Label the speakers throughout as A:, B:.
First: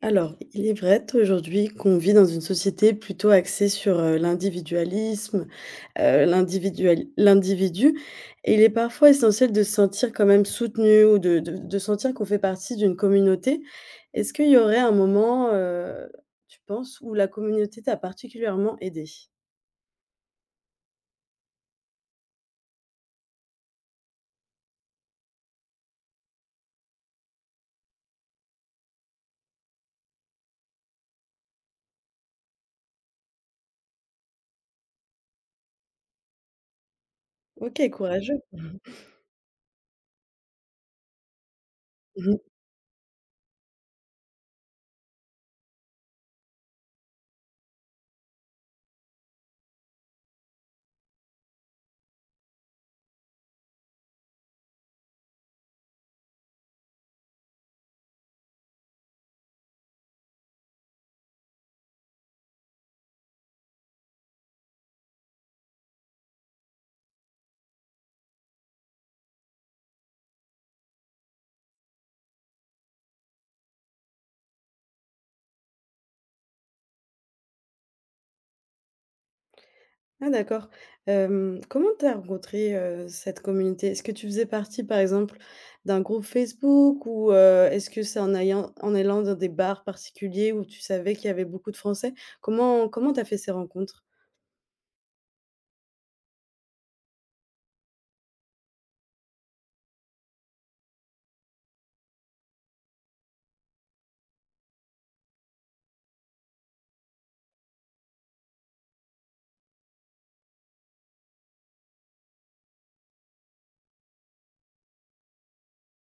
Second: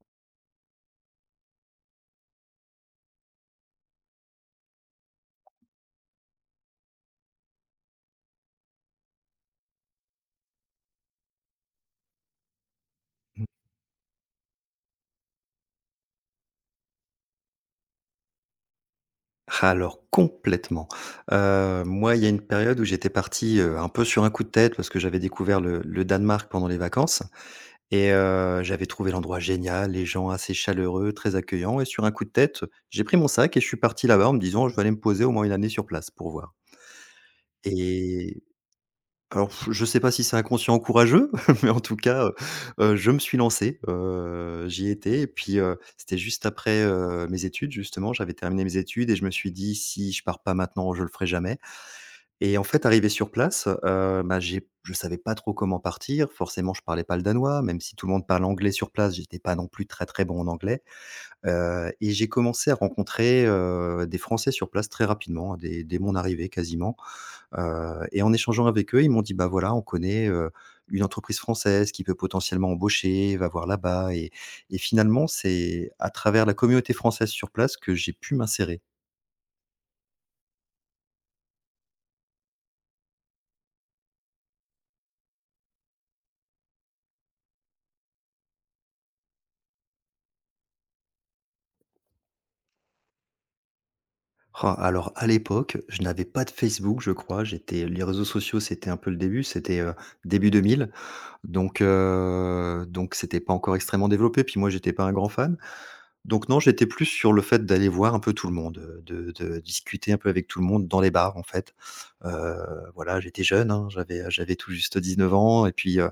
A: Alors, il est vrai aujourd'hui qu'on vit dans une société plutôt axée sur, l'individualisme, l'individu, et il est parfois essentiel de se sentir quand même soutenu ou de sentir qu'on fait partie d'une
B: Mmh.
A: communauté. Est-ce qu'il y aurait un moment, tu penses, où la communauté t'a particulièrement aidé?
B: Alors complètement. Moi, il y a une période où j'étais parti, un peu sur un coup de tête parce que j'avais découvert le Danemark pendant les vacances et j'avais trouvé l'endroit génial, les gens assez chaleureux, très accueillants et sur un coup de tête, j'ai pris mon sac et je suis parti là-bas en me disant: «Je vais aller me poser au moins une année sur place pour voir».
A: OK, courageux.
B: et Alors, je sais pas si c'est inconscient ou courageux, mais en tout cas, je me suis lancé, j'y étais et puis, c'était juste après, mes études justement. J'avais terminé mes études et je me suis dit: «Si je pars pas maintenant, je le ferai jamais». Et en fait, arrivé sur place, bah, j'ai je savais pas trop comment partir. Forcément, je parlais pas le danois, même si tout le monde parle anglais sur place, j'étais pas non plus très, très bon en anglais. Et j'ai commencé à rencontrer, des Français sur place très rapidement, dès mon arrivée quasiment. Et en échangeant avec eux, ils m'ont dit: «Bah, voilà, on connaît, une entreprise française qui peut potentiellement embaucher, va voir là-bas». Et finalement, c'est à travers la communauté française sur place que j'ai pu m'insérer.
A: Ah d'accord. Hem, comment t'as rencontré, cette communauté? Est-ce que tu faisais partie, par exemple, d'un groupe Facebook ou, est-ce que c'est en allant dans des bars particuliers où tu savais qu'il y avait beaucoup de Français? Comment t'as fait ces rencontres?
B: Ah, alors à l'époque, je n'avais pas de Facebook, je crois. J'étais Les réseaux sociaux, c'était un peu le début, c'était, début 2000, donc donc c'était pas encore extrêmement développé. Puis moi, j'étais pas un grand fan. Donc non, j'étais plus sur le fait d'aller voir un peu tout le monde, de discuter un peu avec tout le monde dans les bars, en fait. Heu, voilà, j'étais jeune, hein, j'avais tout juste 19 ans et puis, heu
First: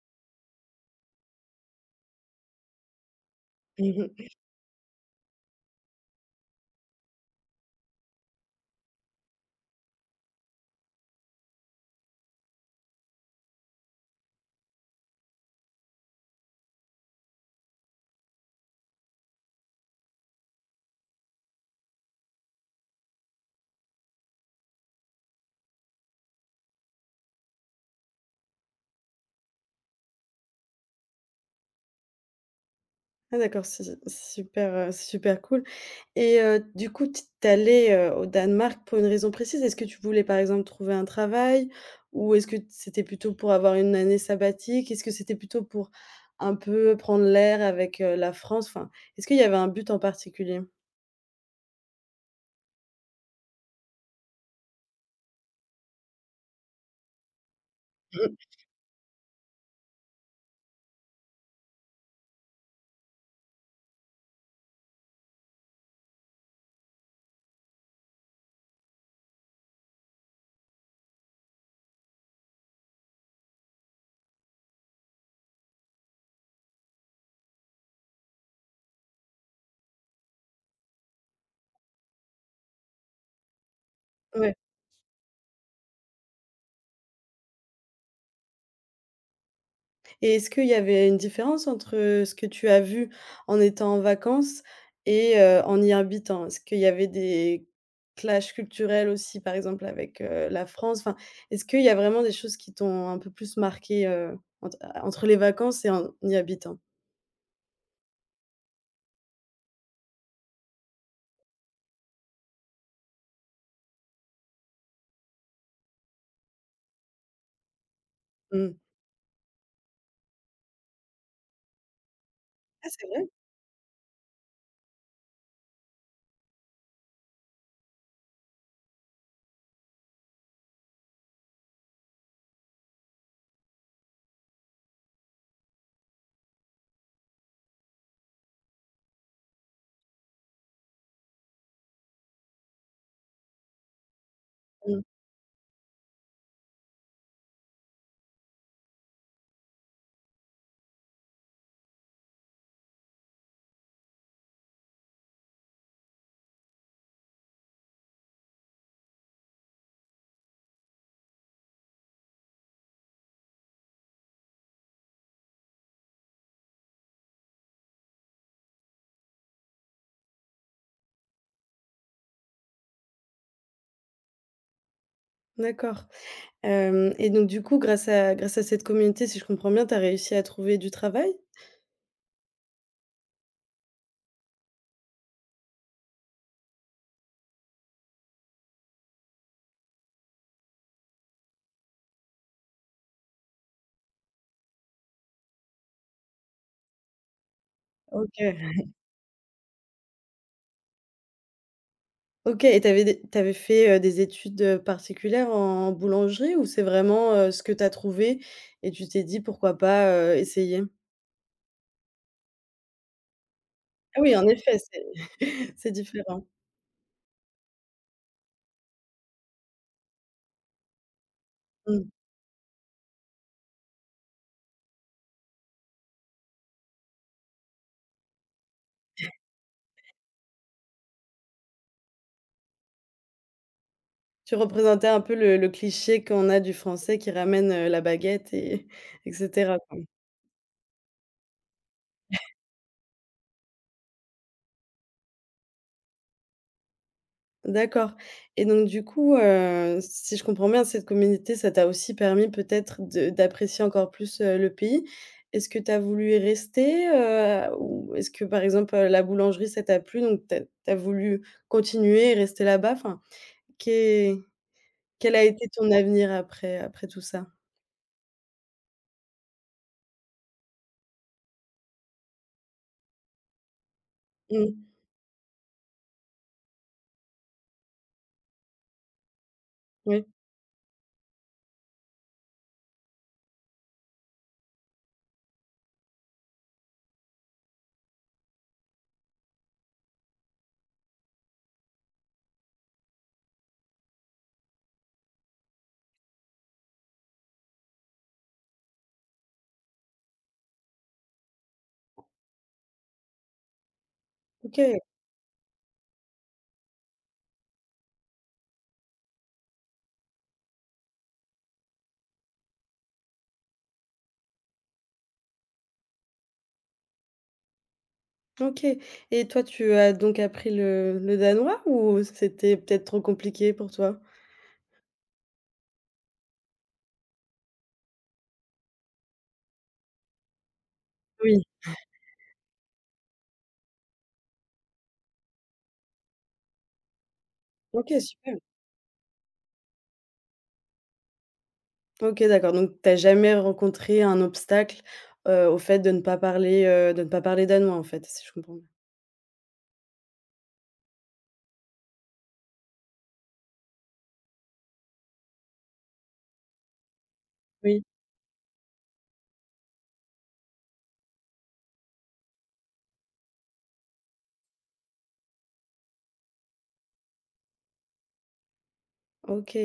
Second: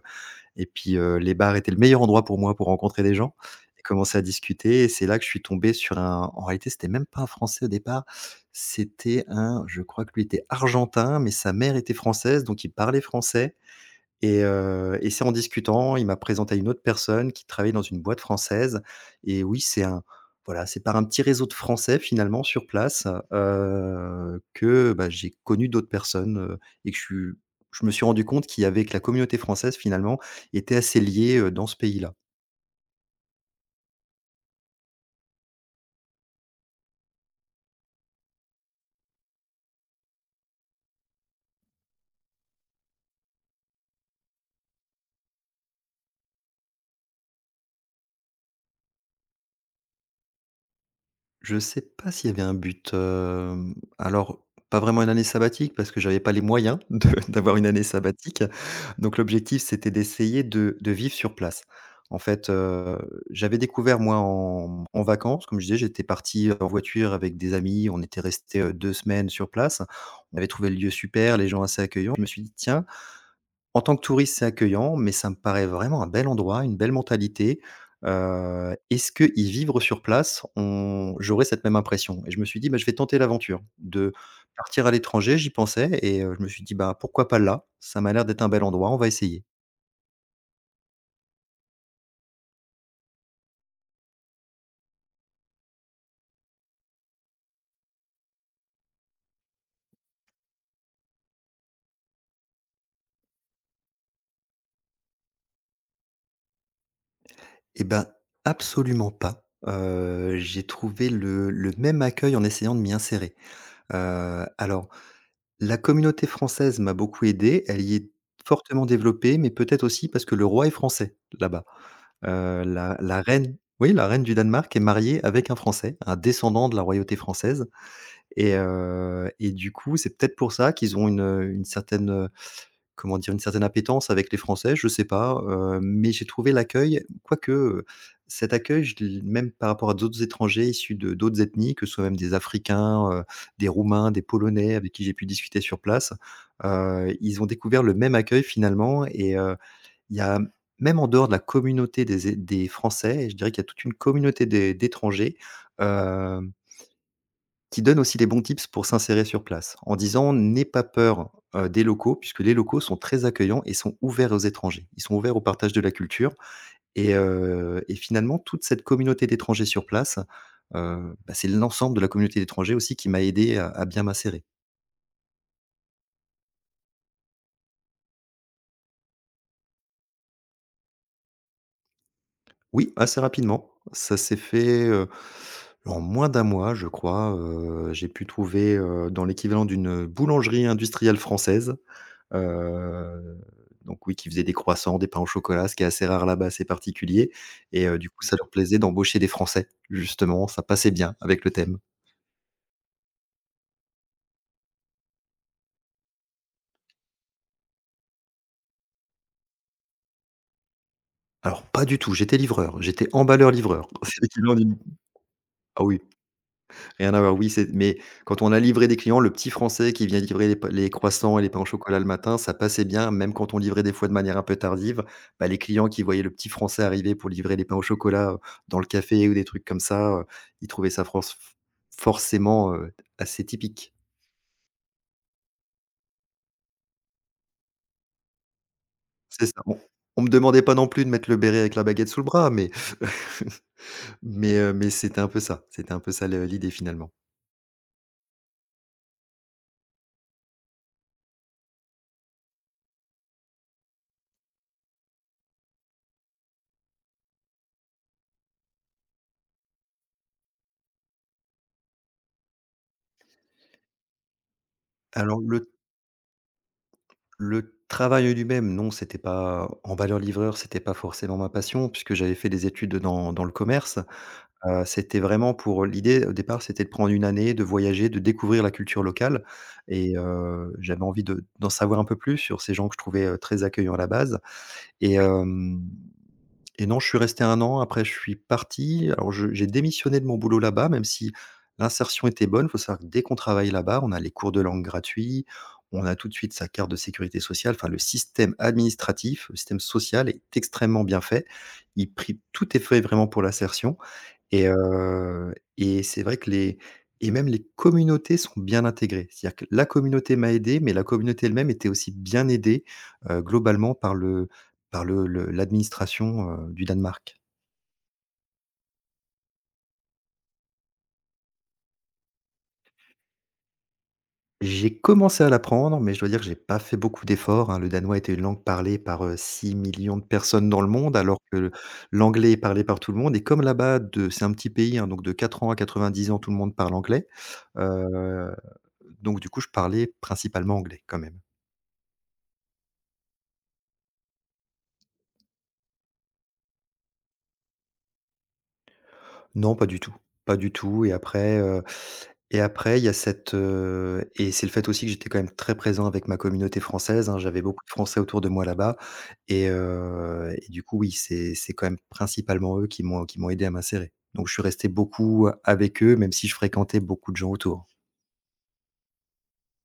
B: et puis, heu, les bars étaient le meilleur endroit pour moi pour rencontrer des gens et commencer à
A: Mmh.
B: discuter. Et c'est là que je suis tombé sur un en réalité, c'était même pas un Français au départ, c'était un je crois que lui était argentin, mais sa mère était française, donc il parlait français. Et c'est en discutant, il m'a présenté à une autre personne qui travaillait dans une boîte française. Et oui, c'est un voilà, c'est par un petit réseau de Français finalement sur place, que, bah, j'ai connu d'autres personnes, et que je me suis rendu compte qu'il y avait que la communauté française finalement était assez liée, dans ce pays-là.
A: Ah d'accord, su super, super cool. Et du coup, t tu es allée au Danemark pour une raison précise? Est-ce que tu voulais, par exemple, trouver un travail? Ou est-ce que c'était plutôt pour avoir une année sabbatique? Est-ce que c'était plutôt pour un peu prendre l'air avec, la France? Enfin, est-ce qu'il y avait un but en particulier?
B: Je sais pas s'il y avait un but, alors pas vraiment une année sabbatique parce que j'avais pas les moyens de d'avoir une année sabbatique. Donc l'objectif, c'était d'essayer de vivre sur place. En fait, j'avais découvert moi en vacances, comme je disais, j'étais parti en voiture avec des amis, on était resté 2 semaines sur place. On avait trouvé le lieu super, les gens assez accueillants. Je me suis dit: «Tiens, en tant que touriste, c'est accueillant, mais ça me paraît vraiment un bel endroit, une belle mentalité. Est-ce que y vivre sur place, on j'aurais cette même impression?». Et je me suis dit «Bah, je vais tenter l'aventure» de
A: Ouais.
B: partir à l'étranger, j'y pensais et je me suis dit: «Bah, pourquoi pas là? Ça m'a l'air d'être un bel endroit, on va essayer».
A: Et est-ce qu'il y avait une différence entre ce que tu as vu en étant en vacances et en y habitant? Est-ce qu'il y avait des clashs culturels aussi, par exemple avec, la France? Enfin, est-ce qu'il y a vraiment des choses qui t'ont un peu plus marqué, ent entre les vacances et en y habitant?
B: Et ben, absolument pas. J'ai trouvé le même accueil en essayant de m'y insérer. Alors, la communauté française m'a beaucoup aidé, elle y est
A: Mmh.
B: fortement développée, mais peut-être aussi parce que le roi est français, là-bas. Heu,
A: Ah,
B: la
A: c'est
B: la
A: vrai?
B: reine oui, la reine du Danemark est mariée avec un Français, un descendant de la royauté française. Et du coup, c'est peut-être pour ça qu'ils ont une, certaine, comment dire, une certaine appétence avec les Français, je sais pas, mais j'ai trouvé l'accueil quoique, cet accueil, je l même par rapport à d'autres étrangers issus de d'autres ethnies, que ce soit même des Africains, des Roumains, des Polonais avec
A: Mmh.
B: qui j'ai pu discuter sur place, ils ont découvert le même accueil finalement. Il y a, même en dehors de la communauté des Français, je dirais qu'il y a toute une communauté des d'étrangers, euh, qui donne aussi des bons tips pour s'insérer sur place, en disant: «N'aie pas peur, des locaux», puisque les locaux sont très accueillants et sont ouverts aux étrangers. Ils sont ouverts au partage de la culture. Et finalement toute cette communauté d'étrangers sur place, bah, c'est l'ensemble de la communauté d'étrangers aussi qui m'a aidé à bien m'insérer.
A: D'accord. Hem, et donc du coup grâce à cette communauté, si je comprends bien, tu as réussi à trouver du travail?
B: Oui, assez rapidement. Ça s'est fait, en moins d'un mois, je crois. J'ai pu trouver, dans l'équivalent d'une boulangerie industrielle française. Heu, donc oui, qui faisaient des croissants, des pains au chocolat, ce qui est assez rare là-bas, c'est particulier. Et du coup, ça leur plaisait
A: OK.
B: d'embaucher des Français. Justement, ça passait bien avec le thème.
A: OK, et tu avais fait, des études, particulières en boulangerie, ou c'est vraiment, ce que tu as trouvé et tu t'es dit: «Pourquoi pas, essayer?»
B: Alors pas du tout, j'étais livreur, j'étais emballeur-livreur.
A: Ah
B: C'est
A: oui, en
B: l'équivalent d'une
A: effet, c'est
B: ah
A: c'est
B: oui.
A: différent.
B: Rien à voir, oui, c'est. Mais quand on a livré des clients, le petit français qui vient livrer les croissants et les pains au chocolat le
A: Mmh.
B: matin, ça passait bien, même quand on livrait des fois de manière un peu tardive, bah, les clients qui voyaient le petit français arriver pour livrer les pains au chocolat, dans le café ou des trucs comme ça, ils trouvaient ça franc forcément, assez typique.
A: Tu représentais un peu le cliché qu'on a du français qui ramène, la baguette et
B: C'est ça.
A: cetera.
B: Bon, on me demandait pas non plus de mettre le béret avec la baguette sous le bras, mais mais c'était un peu ça, le l'idée finalement.
A: D'accord. Et donc du coup, si je comprends bien, cette communauté, ça t'a aussi permis peut-être de d'apprécier encore plus, le pays. Est-ce que tu as voulu y rester, ou est-ce que, par exemple, la boulangerie, ça t'a plu, donc tu as voulu continuer et rester là-bas? Enfin, qu'est quel
B: Alors
A: a été
B: le
A: ton avenir après tout ça?
B: Le travail en lui-même, non, c'était pas emballeur livreur, c'était pas forcément ma passion puisque j'avais fait des études dans le commerce.
A: Mmh,
B: C'était vraiment pour l'idée au départ, c'était de prendre une année, de voyager, de découvrir la culture locale. Et
A: oui.
B: j'avais envie de d'en savoir un peu plus sur ces gens que je trouvais, très accueillants à la base. Et hem et non, je suis resté un an, après je suis parti. Alors je j'ai démissionné de mon boulot là-bas, même si l'insertion était bonne. Il faut savoir que dès qu'on travaille là-bas, on a les cours de langue gratuits, on a tout de suite sa carte de sécurité sociale. Enfin, le système administratif, le système social est extrêmement bien fait. Il prie, tout est fait vraiment pour l'insertion. et
A: OK,
B: heu et c'est vrai que les, et même les communautés sont bien intégrées. C'est-à-dire que la communauté m'a aidé, mais la communauté elle-même était aussi bien aidée, globalement par le l'administration, du Danemark.
A: OK, et toi, tu as donc appris le danois, ou c'était peut-être trop compliqué pour toi?
B: J'ai commencé à l'apprendre, mais je dois dire que j'ai pas fait beaucoup d'efforts, hein. Le danois était une langue parlée par, 6 000 de personnes dans le monde, alors que
A: Oui.
B: l'anglais est parlé par tout le monde et comme là-bas de c'est un petit pays, hein, donc de 4 ans à 90 ans, tout le monde parle anglais.
A: OK,
B: Heu,
A: super.
B: donc du coup, je parlais principalement anglais quand même.
A: OK, d'accord, donc t'as jamais rencontré un obstacle, au fait de ne pas parler, danois, en fait, si je comprends bien?
B: Non, pas du tout, pas du tout. Et après, il y a cette, et c'est le fait aussi que j'étais quand même très présent avec ma communauté française, hein. J'avais beaucoup de
A: Oui.
B: Français autour de moi là-bas. Et du coup, oui, c'est quand même principalement eux qui m'ont aidé à m'insérer. Donc je suis resté beaucoup avec eux, même si je fréquentais beaucoup de gens autour.
A: OK.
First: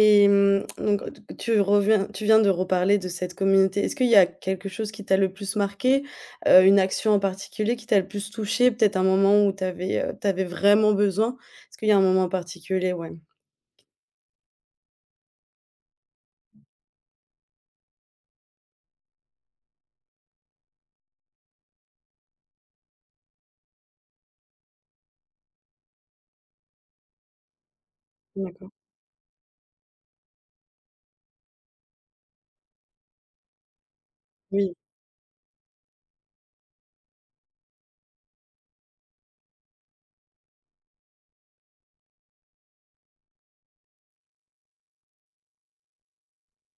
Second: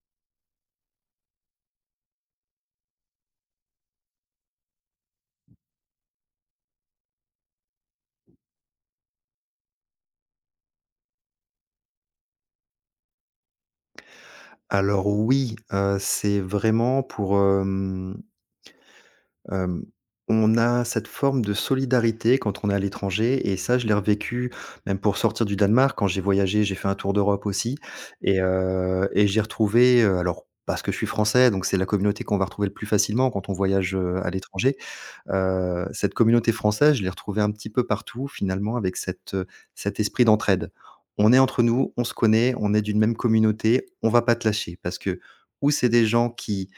A: Et mmh, donc tu viens de reparler de cette communauté. Est-ce qu'il y a quelque chose qui t'a le plus marqué? Une action en particulier qui t'a le plus touché? Peut-être un moment où t'avais avais, vraiment besoin? Est-ce qu'il y a un moment en particulier? Ouais.
B: Alors oui, c'est
A: Mmh.
B: vraiment pour, Hem, on a cette forme de solidarité quand on est à l'étranger et ça, je l'ai revécu même pour sortir du Danemark. Quand j'ai voyagé, j'ai fait un tour d'Europe aussi. et
A: D'accord.
B: heu et j'ai retrouvé, alors parce que je suis français, donc c'est la communauté qu'on va retrouver le plus facilement quand on voyage, à
A: Oui,
B: l'étranger. Cette communauté française, je l'ai retrouvée un petit peu partout finalement avec cet esprit d'entraide. On est entre nous, on se connaît, on est d'une même communauté, on va pas te lâcher parce que ou c'est des gens qui,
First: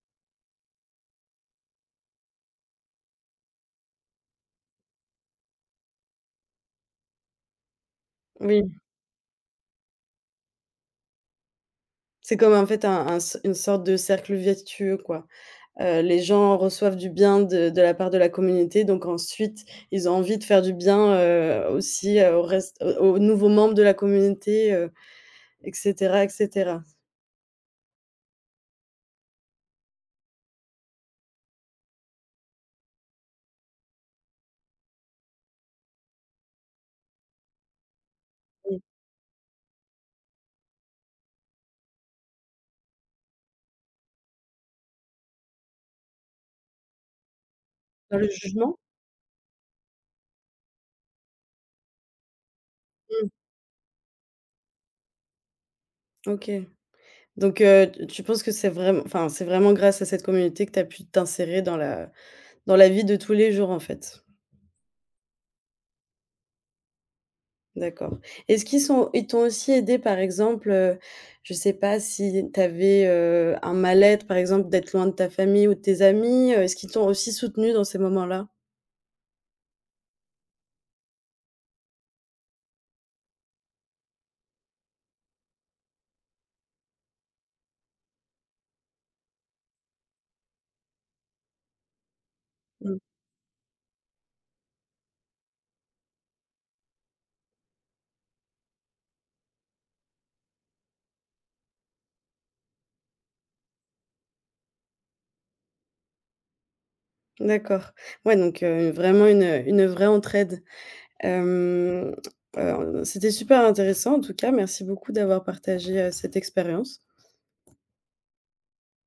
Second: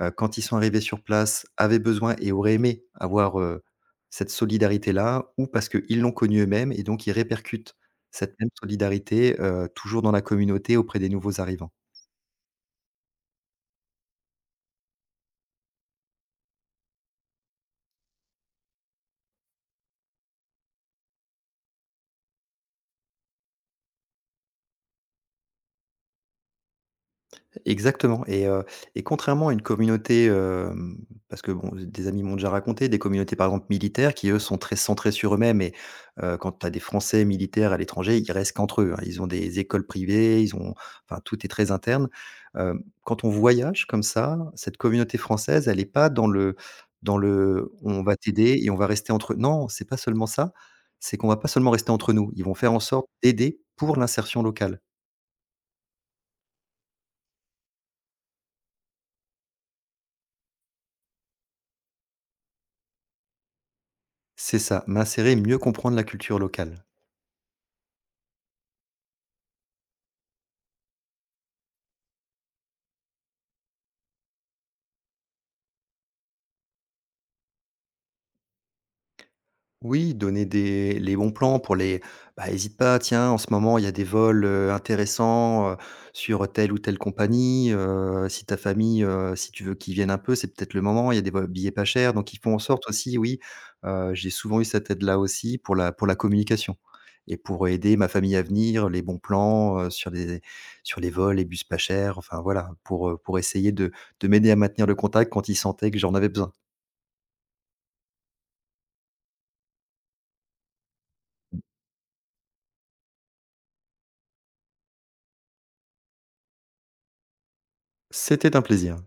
B: quand ils sont arrivés sur place, avaient besoin et auraient aimé avoir, cette solidarité-là, ou parce qu'ils l'ont connue eux-mêmes et donc ils répercutent cette même
A: oui.
B: solidarité, toujours dans la communauté auprès des nouveaux arrivants.
A: C'est comme, en fait, un s une sorte de cercle vertueux, quoi. Les gens reçoivent du bien de la part de la communauté, donc ensuite, ils ont envie de faire du bien, aussi, au reste aux nouveaux membres de la communauté, et cetera, et cetera.
B: Exactement. Et contrairement à une communauté, parce que bon, des amis m'ont déjà raconté, des communautés par exemple militaires qui eux sont très centrés sur eux-mêmes. Et quand tu as des Français militaires à l'étranger, ils restent
A: Mmh.
B: qu'entre eux, hein. Ils ont des écoles privées, ils ont enfin tout est très interne. Quand on voyage comme ça, cette communauté française, elle est pas dans le, on va
A: Dans le
B: t'aider et
A: jugement?
B: on va rester entre non, c'est pas seulement ça, c'est qu'on va pas seulement rester entre nous. Ils vont faire en sorte
A: Mmh,
B: d'aider pour l'insertion locale.
A: OK. Donc t tu penses que c'est vraiment, enfin, c'est vraiment grâce à cette communauté que tu as pu t'insérer dans la vie de tous les jours, en fait?
B: C'est ça, m'insérer, mieux comprendre la culture locale.
A: D'accord. Est-ce qu'ils sont ils t'ont aussi aidé, par exemple, je sais pas si tu avais, un mal-être, par exemple, d'être loin de ta famille ou de tes amis, est-ce qu'ils t'ont aussi soutenu dans ces moments-là?
B: Oui, donner des les bons plans pour les, bah, «Hésite pas, tiens, en ce moment, il y a des vols, intéressants, sur telle ou telle compagnie, si ta famille, si tu veux qu'ils viennent un peu, c'est peut-être le moment, il y a des vols billets pas chers», donc ils font en sorte
A: Mmh.
B: aussi, oui, j'ai souvent eu cette aide-là aussi pour la communication et pour aider ma famille à venir, les bons plans, sur les vols, les bus pas chers, enfin voilà, pour essayer de m'aider à maintenir le contact quand ils sentaient que j'en avais besoin.
A: D'accord. Ouais, donc vraiment une vraie entraide. Hem, c'était super intéressant en tout cas, merci beaucoup d'avoir partagé, cette expérience.
B: C'était un plaisir.